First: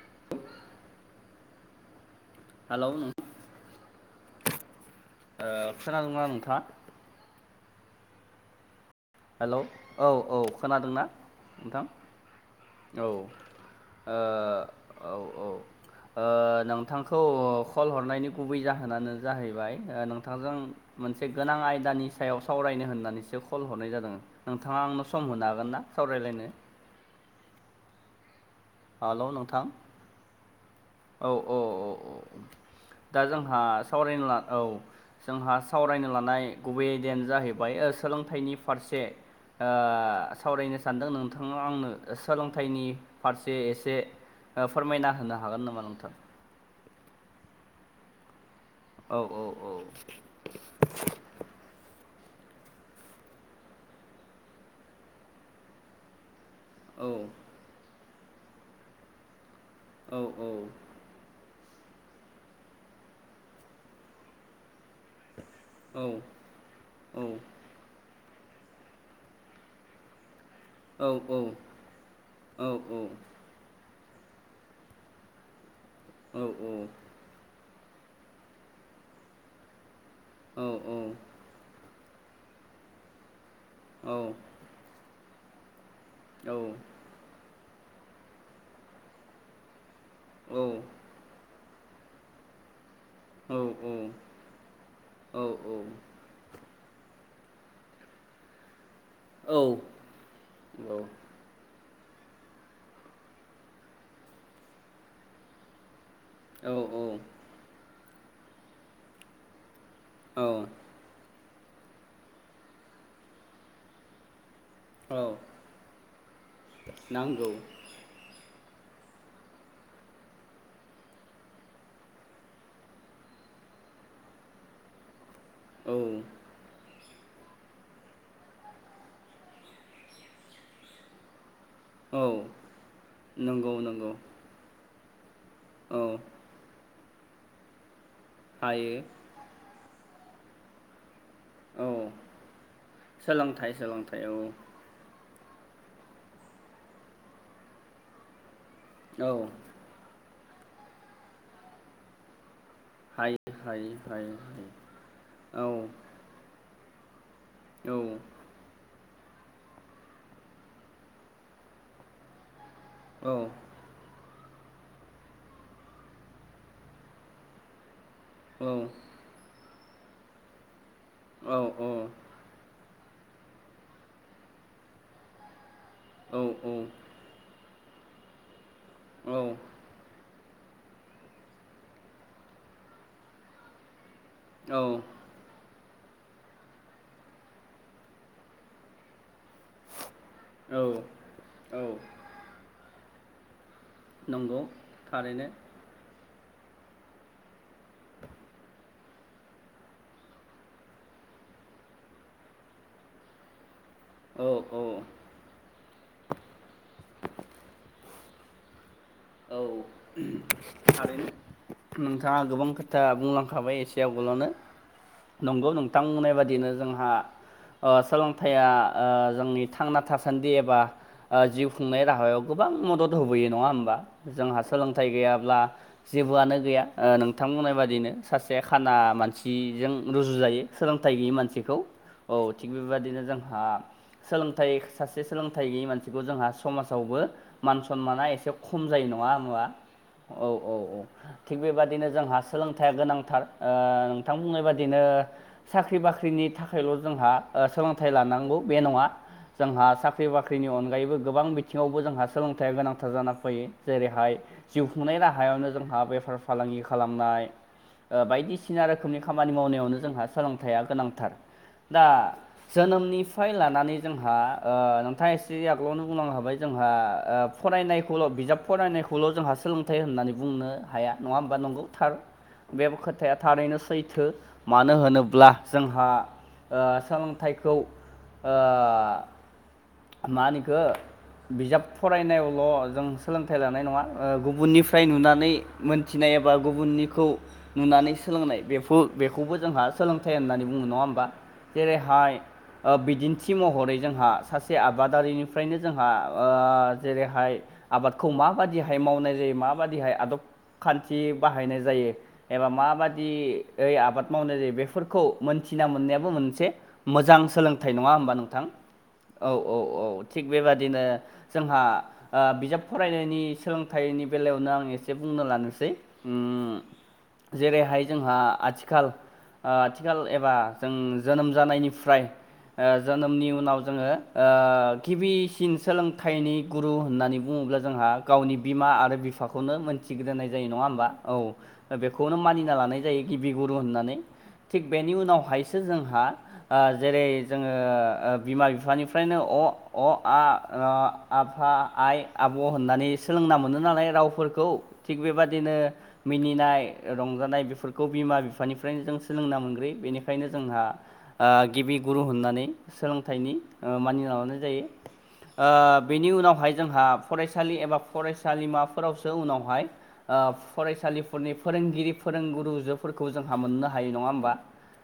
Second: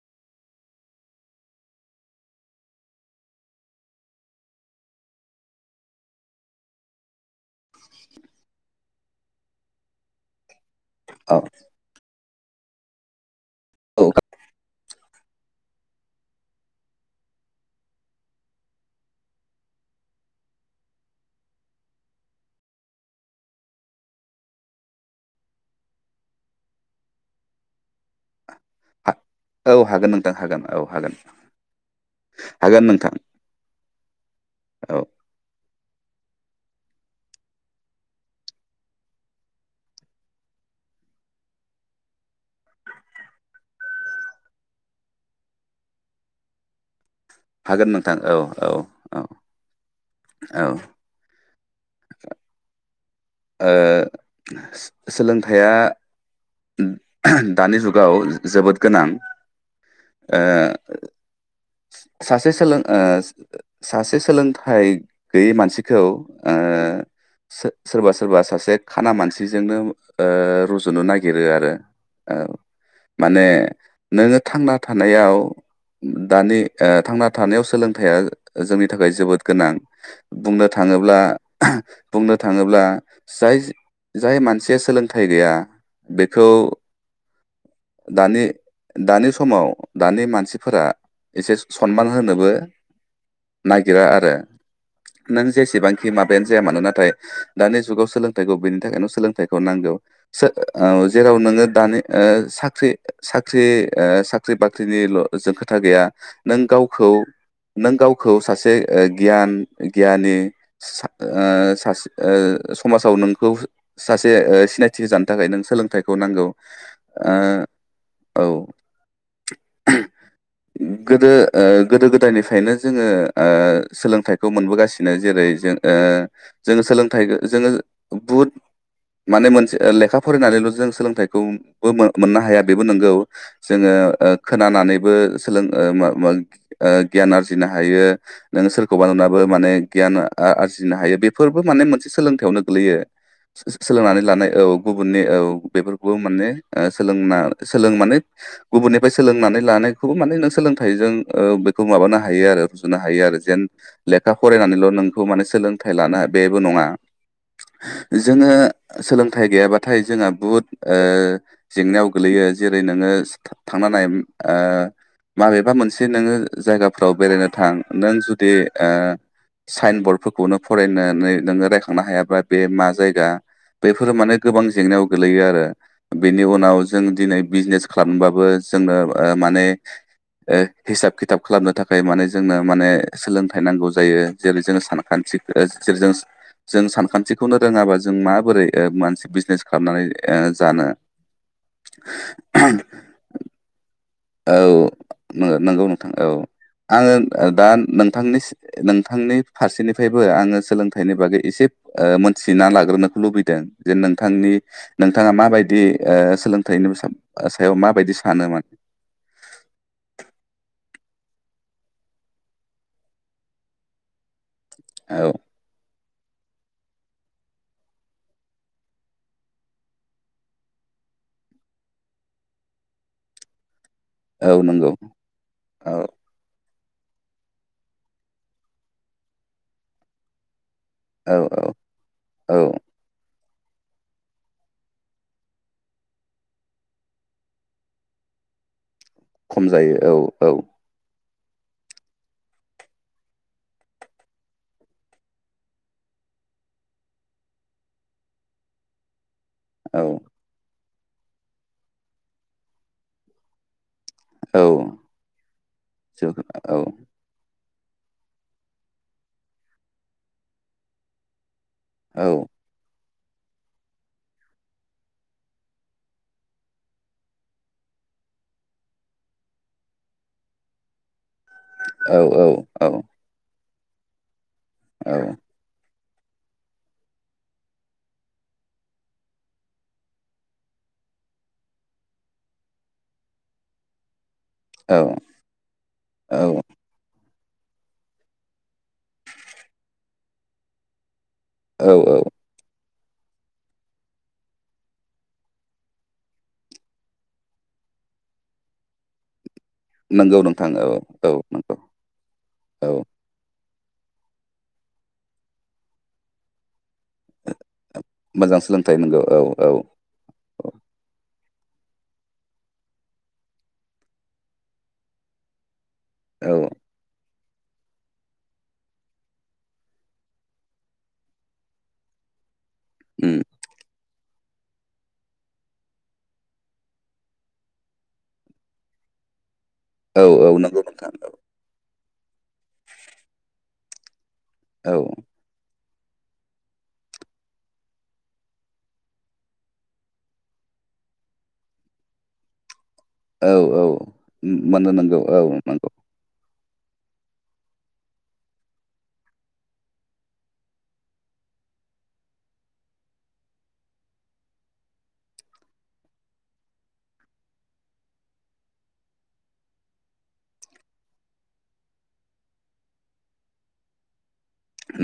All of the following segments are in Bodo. [unintelligible] हेलौ ओ खोनादों ना नोंथाङा? [inaudible] हेल' औ औ खोनादोंना औ नोंथां औ ओ औ औ औ ओ नोंथांखौ कल हरनायनि गुबै जाहोनानो जाहैबाय नोंथांजों मोनसे गोनां आयदानि सायाव सावरायनो होननानैसो कल हरनाय जादों। नोंथाङा आंना सम होनो हागोन ना सावरायलायनो हेलौ नोंथां औ हागोन नोंथां हागोन औ हागोन औ औ औ हागोन। नोंथां दा जोंहा सावरायनो ला औ जोंहा सावरायनो लानाय गुबै आयदायानो जाहैबाय ओ सोलोंथाइनि फारसे ओ सावरायनो सानदों नोंथाङा आंनो सोलोंथाइनि फारसे एसे ओ फोरमायना होनो हागोन नामा नोंथां हागोन नोंथां औ औ औ औ औ औ ओ सोलोंथाइया औ दानि जुग गाव जोबोद गोनां औ ओ सासे सोलों ओ सासे सोलोंथाइ गैयै औ मानसिखौ ओ औ सो- सोरबा सोरबा सासे खाना मानसिजोंनो ओ रुजुनो औ नायगिर नागिरो आरो औ औ माने नोङो थांना थानायाव दानि ओ थांना थानायाव सोलोंथाया जोंनि थाखाय जोबोद गोनां बुंनो औ थाङोब्ला बुंनो थाङोब्ला जाय जाय मानसिया सोलोंथाइ गैया बेखौ दानि दानि समाव दानि मानसिफोरा एसे सनमान होनोबो नागिरा आरो नों जेसेबांखि माबायानो जाया मानोना नाथाय दानि जुगाव सोलोंथाइखौ बेनि थाखायनो सोलोंथाइखौ नांगौ औ जेराव नोङो दानि ओ साख्रि साख्रि ओ साख्रि बाख्रिनिल' जों खोथा गैया नों गावखौ नों गावखौ सासे ओ गियान गियानि औ सा ओ सासे समाजाव नोंखौ सासे सिनायथि औ होजानो थाखाय नों सोलोंथाइखौ नांगौ नांगौ ओ औ [inaudible] गोदो ओ गोदो गोदायनिफ्रायनो जोङो सोलोंथाइखौ मोनबोगासिनो जेरै जों ओ औ जों सोलों थाइ जोङो बुहुद माने मोनसे लेखा फरायनानैल' जों सोलोंथाइखौ औ मोननो हाया बेबो नंगौ नंगौ जोङो नंगौ खोनानानैबो सोलों ओ औ मो मो ओ गियान आरजिनो हायो नों हायो सोरखौबा नुनाबो माने गियान आ आरजिनो हायो बेफोरबो माने औ मोनसे सोलोंथायावनो गोग्लैयो सोलोंथाइ सोलोंथाइ सोलोंनानै लानाय औ औ गुबुननि बेफोरखौ माने सोलोंना सोलों माने गुबुननिफ्राय औ सोलोंनानै लानायखौबो माने नों सोलोंथाइजों ओ बेखौ माबानो हायो आरो रुजुनो हायो आरो जेन हायो लेखा हायो हायो फरायनानैल' नोंखौ माने औ सोलोंथाइ लानो बेबो नङा जोङो सोलोंथाइ गैयाबा नाथाय जोंहा बुहुद ओ जेंनायाव गोगलैयो जेरै नोङो औ थांनानै ओ माबेबा मोनसे नोङो जायगाफ्राव बेरायनो थां नों जुदि ओ साइन बरर्ड फोरफोरखौनो फरायनानै औ नोङो रायखांनो हायाब्ला बे मा जायगा बेफोरो माने गोबां जेंनायाव गोलैयो आरो औ बेनि उनाव जों दिनै बिजनेस खालामबाबो जोंनो ओ औ माने ओ हिसाब खिथाब खालामनो थाखाय माने जोंनो माने सोलोंथाइ नांगौ जायो जेरै जोङो सानखान्थि जेरै जों जों सानखान्थिखौनो रोङाबा जों माबोरै मानसे बिजनेस खालामनानै जानो औ औ ओ नंगौ औ थारैनो नो नंगौ नोंथां औ आङो दा नोंथांनि नोंथांनि फारसेनिफ्रायबो आङो सोलोंथाइनि बागै एसे मोनथिना लाग्रोनो लुबैदों जे औ नोंथांनि औ नोंथाङा माबायदि ओ सोलोंथाइनि सायाव माबायदि सानो माने औ थारैनो नोंथाङा गोबां खोथा बुंलांखाबाय एसे आवगोलावनो औ नंगौ नोंथां नोंथां बुंनाय बादिनो जोंहा ओ सोलोंथाया ओ जोंनि थांना थासान्दि एबा जिउ खुंनाय राहायाव गोबां गोबां मदद होबोयो नङा होमबा जोंहा औ नंगौ सोलोंथाइ गैयाब्ला औ जेबोआनो गैया। ओ नोंथां बुंनाय बादिनो सासे खाना मानसिजों रुजु जायो सोलोंथाइ गैयि औ औ मानसिखौ औ थिग बेबायदिनो जों सोलोंथाइ सासे सोलोंथाइ गैयै मानसिखौ जोंहा समाजावबो मान सनमाना एसे खम जायो नङा होनबा औ औ औ थिग बेबाददिनो जोंहा सोलोंथाया गोनांथार ओ नोंथां बुंनाय बादिनो साख्रि बाख्रिनि नि थाखायल' जोंहा सोलोंथाइ लानांगौ बे नङा जोंहा औ साख्रि बाख्रिनि अनगायैबो गोबां बिथिङावबो जोंहा सोलोंथाइया गोनांथार जाना फैयो। जेरैहाय जिउ खुंनाय राहायावनो जोंहा जौ बेफार औ फालांगि खालामनाय बायदिसिना रोखोमनि खामानि मावनायावनो जोंहा सोलोंथाइया गोनांथार। दा औ जोनोमनि फाय लानानै जोंहा नोंथाङा एसे आगोलावनो बुंलांखाबाय जोंहा फरायनायखौल' बिजाब फरायनायखौल' जोंहा सोलोंथाइ होननानै बुंनो हाया। नङा होमबा नंगौ थार औ बे खोथाया थारैनो सैथो। मानो होनोब्ला जोंहा। ओ सोलोंथाइखौ मा होनो इखो बिजाब फरायनायावल' जों सोलोंथाइ लानाय नङा औ गुबुननिफ्राय नुनानै मोनथिनाय एबा औ गुबुननिखौ नुनानै सोलोंनाय बे बेखौबो जोंहा सोलोंथाइ होननानै बुङो नङा होमबा? औ जेरैहाय बिदिन्थि महरै जोंहा सासे आबादारिनिफ्रायनो जोंहा जेरैहाय आबादखौ माबादिहाय मावनाय जायो मा? माबादिहाय नंगौ आदब नोंथां औ खान्थि औ नंगौ बाहायनाय जायो एबा औ माबादि। ओइ आबाद मावनाय जायो बेफोरखौ मोनथिना मोननायाबो मोनसे। मोजां सोलोंथाइ नङा होनबा मोजां नोंथां सोलोंथाइ नांगौ औ औ औ थिग बेबादिनो। जोंहा ओ बिजाब फरायनायनि सोलोंथाइनि बेलायावनो आं एसे बुंनो लानोसै। उम औ। जेरैहाय जोंहा आथिखाल। आथिखाल एबा जों जोनोम जानायनिफ्राय ओ उम जोनोमनि उनाव जोङो। ओ गिबिसिन सोलोंथाइनि गुरु होननानै बुङोब्ला जोङो। जोंहा गावनि बिमा आरो बिफाखौनो औ औ मोनथिग्रोनाय जायो नंगौ नङा होमबा नोंथां औ। बेखौनो मानिना लानाय जायो गिबि गुरु होननानै थिग बेनि औ उनावहायसो। जोंहा ओ जेरै जोङो बिमा बिफानिफ्रायनो अ अ आ आफा-आइ आब' होननानै सोलोंना औ मोनो औ नालाय रावफोरखौ मोननो थिग नांगौ औ बेबादिनो नंगौ मिनिनाय रंजानाय बेफोरखौ बिमा बिफानिफ्रायनो जों सोलोंना मोनग्रो बेनिखायनो जोंहा। गिबि गुरु होननानै सोलोंथाइनि मानि लानाय जायो। बेनि उनावहाय जोंहा। फरायसालि एबा फरायसालिमाफोरावसो उनावहाय फरायसालिफोरनि फोरोंगिरिफोर। फोरोंगुरुजोफोरखौ जोंहा मोननो हायो नङा होमबा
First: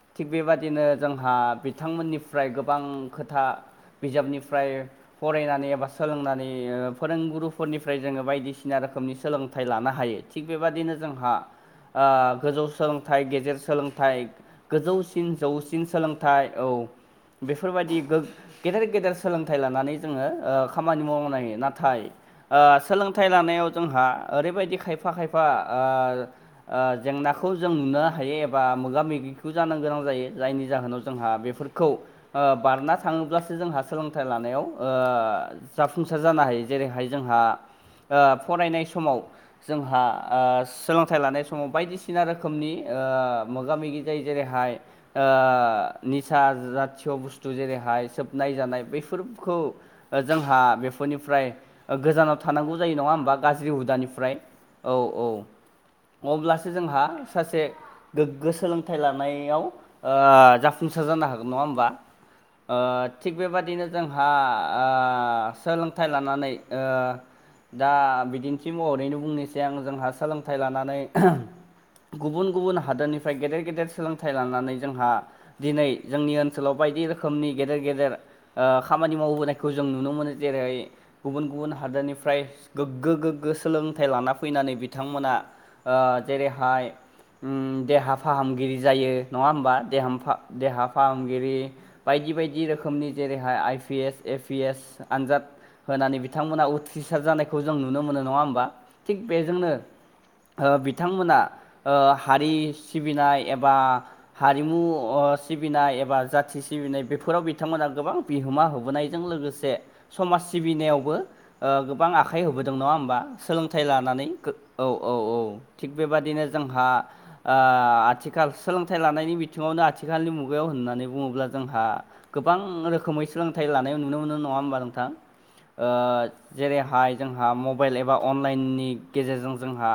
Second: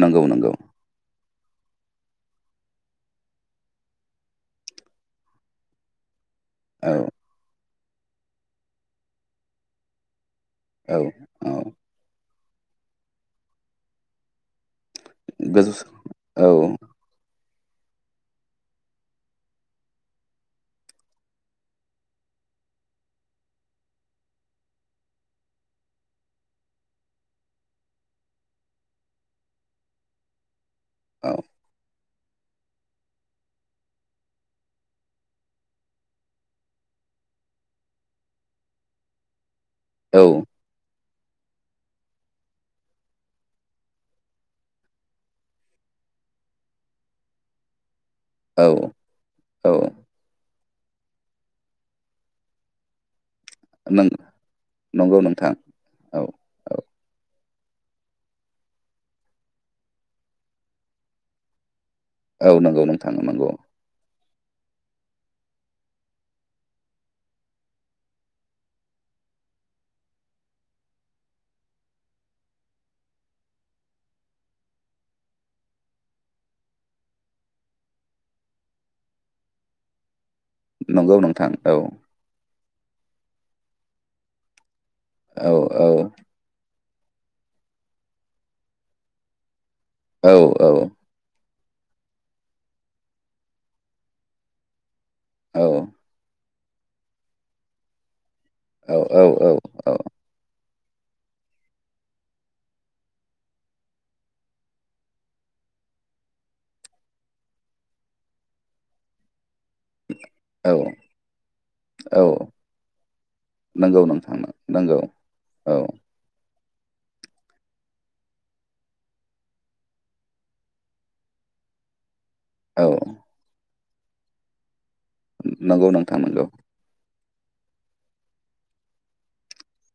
नंगौ थिग नंगौ बेबादिनो जोंहा। बिथांमोननिफ्राय गोबां खोथा बिजाबनिफ्राय फरायनानै एबा सोलोंनानै। औ फोरोंगुरुफोरनिफ्राय जोङो बायदिसिना रोखोमनि सोलोंथाइ लानो हायो। थिग बेबायादिनो औ जोंहा औ गोजौ सोलोंथाइ गेजेर सोलोंथाइ। गोजौसिन गोजौ जौसिन सोलोंथाइ औ। बेफोरबायदि गेदेर गेदेर सोलोंथाइ लानानै जोङो खामानि माव नायो नाथाय। सोलोंथाइ लानायाव जोंहा ओरैबायदि खायफा खायफा जेंना खौ जों नुनो हायो एबा मोगा मोगिखौ जानो गोनां जायो जायनि जाहोनाव जोंहा औ बेफोरखौ। बारना थाङोब्लासो जोंहा सोलोंथाइ लानायाव जाफुंसार जानो हायो। जेरैहाय जोंहा फरायनाय समाव जोंहा सोलों। गथाय लानाय समाव बायदिसिना रोखोमनि मोगा मोगि जायो जेरैहाय निसाा जतय बुस्थु जेरैहाइ सोबनाय औ जानाय बैफोरखौ औ जोंहा बेफोरनिफ्राय गोजानाव थानांगौ जायो नङा होमबा। गाज्रि नों हुदानिफ्राय औ नंगौ औ नोंथां औ अब्लासो जोंहा सासे गोग्गो सोलोंथाइ लानायाव जाफुंसार जानो हागोन नङा होमबा? औ नंगौ नोंथां थिग नंगौ बेबादिनो जोंहा सोलोंथाइ लानानै। ओ दा बिदिन्थि महरैनो बुंनोसै आं जोंहा सोलोंथाइ लानानै गुबुन गुबुन हादोरनिफ्राय गेदेर गेदेर सोलोंथाइ लानानै जोंहा दिनै जोंनि ओनसोलाव बाय बायदि रोखोमनि गेदेर गेदेर खामानि मावबोनायखौ जों नुनो मोनो जेरै नंगौ गुबुन नोंथां गुबुन औ हादोरनिफ्राय गोग्गो गोग्गो सोलोंथाइ लाना फैनानै बिथांमोना औ जेरैहाय देहा फाहामगिरि जायो नङा होमबा औ देहामफा देहा औ फाहामगिरि बायदि बायदि रोखोमनि जेरैहाय I P S A P S आनजाद औ होनानै बिथांमोना उथ्रिसार जानायखौ जों नुनो मोनो नङा होमबा औ औ थिग औ बेजोंनो औ बिथांमोना ओ हारि सिबिनाय एबा हारिमु अ सिबिनाय एबा जाथि सिबिनाय बेफोराव बिथांमोना गोबां बिहोमा होबोनायजों लोगोसे समाज औ सिबिनायावबो गोबां औ आखाइ होबोदों नङा होमबा सोलोंथाइ नंगौ लानानै नोंथां गो औ नंगौ औ औ थिग बेबादिनो जों आथिखाल आ सोलोंथाइ लानायनि बिथिङावनो आथिखालनि मुगायाव होननानै बुङोब्ला जोंहा गोबां औ रोखोमै सोलोंथाइ लानाय नुनो मोनो नङा होमबा नोंथां नंगौ नोंथां नंगौ जेरैहाय जोंहा मबाइल एबा अनलाइननि गेजेरजों जोंहा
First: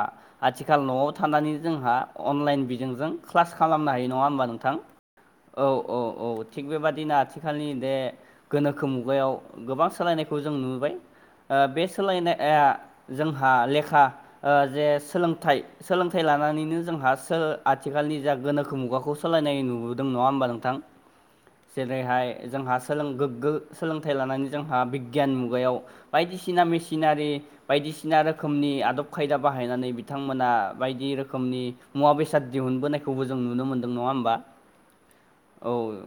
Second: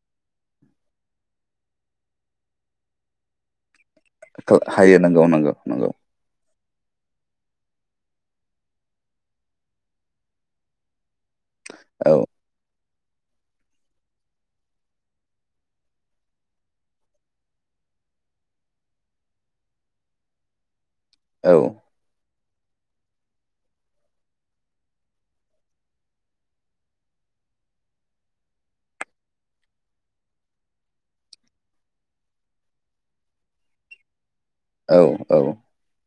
आथिखाल न'आव थानानै जोंहा अनलाइन बिजोंजों क्लास खालामनो हायो नङा होमबा नोंथां हायो नंगौ नंगौ औ नंगौ औ औ थिग बेबादिनो आथिखालनि दे गोनोखो मुगायाव गोबां सोलायनायखौ जों नुबाय बे औ सोलायनाया जोंहा लेखा जे सोलोंथाइ सोलोंथाइ लानानैनो जोंहा सो आथिखाल नि जा गोनोखो मुगाखौ सालायनाय नुबोदों नङा होमबा नोंथां औ जेरैहाय जोंहा सोलों गोग्गो सोलोंथाइ लानानै जोंहा बि गियान मुगायाव बायदिसिना मेसिनारि बायदिसिना रोखोमनि आदब खायदा बाहायनानै बिथांमोन बिथांमोना बायदि रोखोमनि मुवा बेसाद दिहुनबोनायखौबो जों नुनो मोनदों नङा होमबा औ औ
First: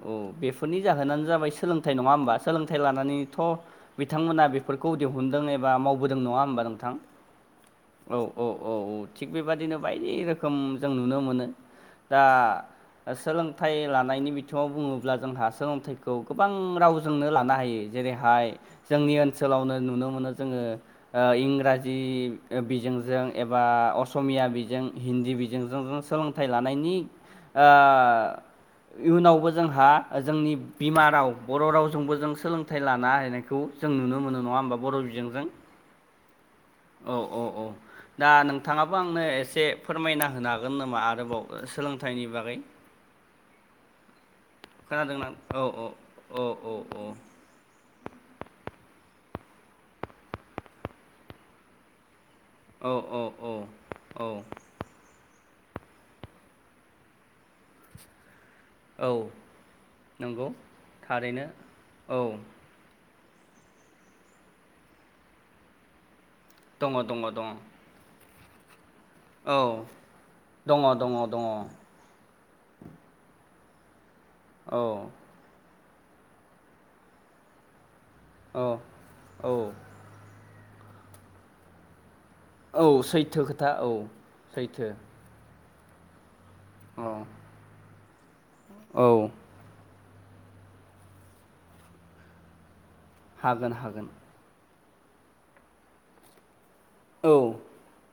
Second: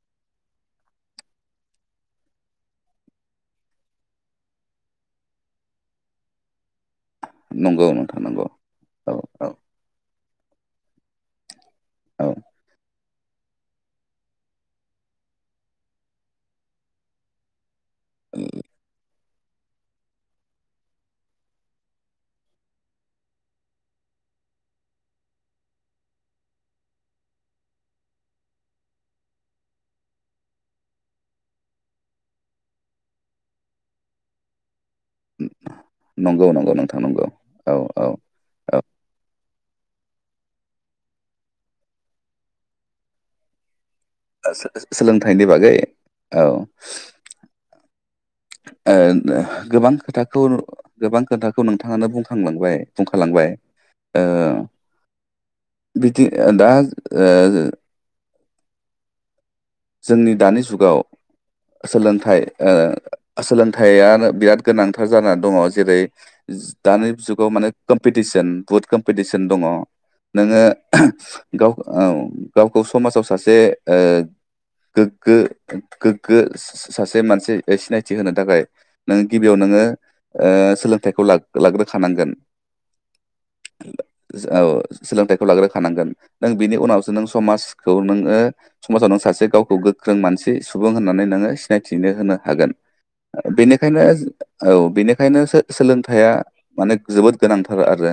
औ बेफोरनि जाहोनानो जाबाय सोलोंथाइ नङा होमबा सोलोंथाइ लानानैथ बिथांमोना बेफोरखौ दिहुुनदों एबा मावबोदों नङा होनोमबा नों थां नंगौ औ नोंथां औ नंगौ औ औ थिग बेबादिनो बायदि रोखोम जों नुनो मोनो दा औ सोलोंथाइ लानायनि बिथिङाव बुङोब्ला जोंहा सोलोंथाइखौ गोबां रावजोंनो लानो हायो। जेरैहाय जोंनि ओनसोलावनो नुनो मोनो जोंङो इंराजि बिजोंजों एबा असमिया बिजों हिन्दी बिजोंजों जों सोलोंथाइ लानायनि ओ इयुनावबो जोंहा जोंनि बिमा राव बर' रावजोंबो जों सोलोंथाइ लानो हानाय खौ जों नुनो मोनो नंङा होमबा बर' बिजोंजों नंगौ नंगौ नोंथां औ नंगौ औ औ दा नोंथांङाबो आंनो एसे फोरमायना हो होनो हागोन नामा आरोबाव सोलोंथाइनि बागै सोलोंथाइनि बागै औ ओ गोबां खोथाखौ गोबां खोथाखौ नोंथांङानो बुं खांलांबाय औ बुंखालांबाय औ ओ बिदि दा ओ औ जोंनि नंगौ दानि जुगाव थारैनो औ सोलोंथाइ ओ सोलोंथाइआ बिराद गोनांथार जानानै दंङो जेरै दङ दानि दङ दङ जुगाव माने कम्पि टिसन बहुद कम्पिटिसन औ दङ नोंङो दङ दङ दङ गाव औ गावखौ समाजाव सासे औ गोगो गोगो सासे मानसि सिनायथि होनो थाखाय औ नोंङो औ गिबियाव नोंङो ओ सोलोंथाइखौ लाग्रोखानांगोन औ सैथो खोथा औ सैथो सोलोंथाइखौ लाग्रो नांगोन बिनि औ उनावावासे नोङो समाजखौ नोङो औ समाजाव नों सासे गोख्रों मानसि सुबुं होननानै नोंङो सिनायथिनो होनो हागोन हागोन बेनिखायनो हागोन औ बेनिखायनो सोलोंथाया माने औ जोबोद गोनांथार आरो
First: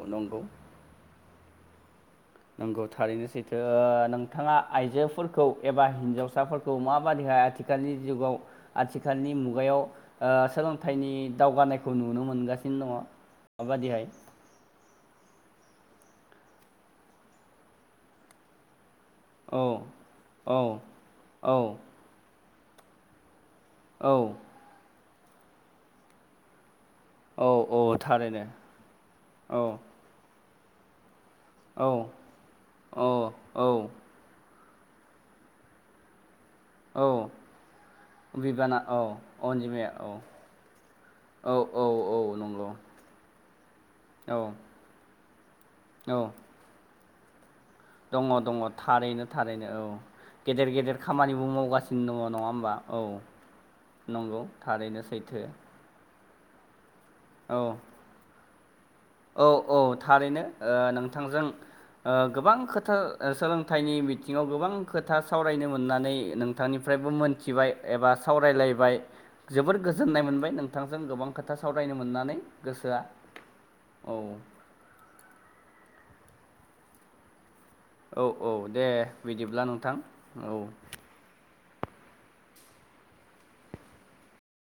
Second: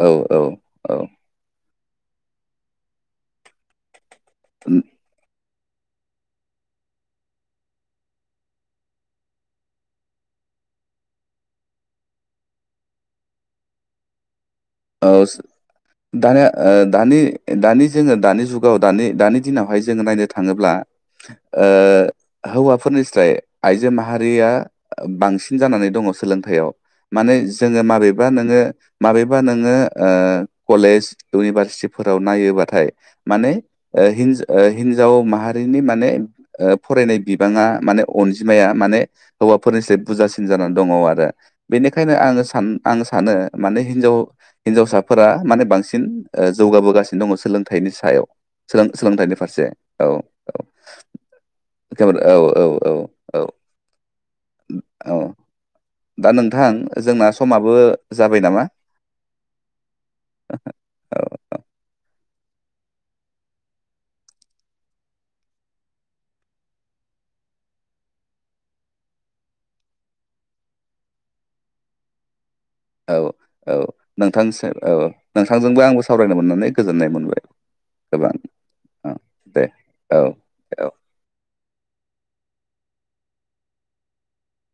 औ औ औ। नंगौ थारैनो सैथो नोंथांङा आइजोफोरखौ खौ एबा हिन्जावसाफोरखौ माबादैहाय आथिखालनि जुगाव आथिखालनि मुगायाव सोलोंथाइनि दावगानायखौ नुनो मोनगासिनो दंङो माबादिहाय औ दानिया दानि दानि जोंङो दानि जुगाव दानि दानि औ दिनावहाय जोंङो नायनो औ थांङोब्ला औ हौवाफोरनिफ्राय आइजो औ माहारिया बांसिन जानानै दङ सोलोंथायाव माने औ औ जोंङो माबेबा थारैनो नोंङो माबेबा औ नोङो ओ कलेज औ इउनिभारसिटिफोराव नायोबाथाय औ माने औ हिनजा हिनजाव माहारिनि माने औ फरायनाय बिबांङा माने अनजिमाया बिबाना माने औ हौवाफोरनिस अनजिमाया औ बुरजासिन जानानै दंङो आरो औ औ बेनिखायनो औ आंङो सान नंगौ आं सानो माने हिनजाव औ हिनजावसाफोरा माने बांसिन जौगाबोगासिनो दंङो सोलों दंङो दंङो थारैनो सोलोंथाइनि फारसे थारैनो औ औ गेदेर गेदेर खामानिबो मावगासिनो दंङ नङा होमबा? औ नंगौ थारैनो औ सैथो। दा नोंथां जोंना औ समाबो जाबाय नामा? औ औ थारैनो औ नोंथांजों गोबां खोथा सोलोंथाइनि बिथिङाव गोबां खोथा सावरायनो मोननानै नोंथांनिफ्राय मोनथिबाय एबा सावरायलायबाय जोबोर गोजोननाय मोनबाय नोंथांजों गोबां खोथा सावरायनो मोननानै गोसोआ औ नोंथां नोंथांजोंबो आंबो सावरायनो मोननानै गोजोननाय मोनबाय औ गोबां औ दे औ दे बिदिब्ला नोंथां औ।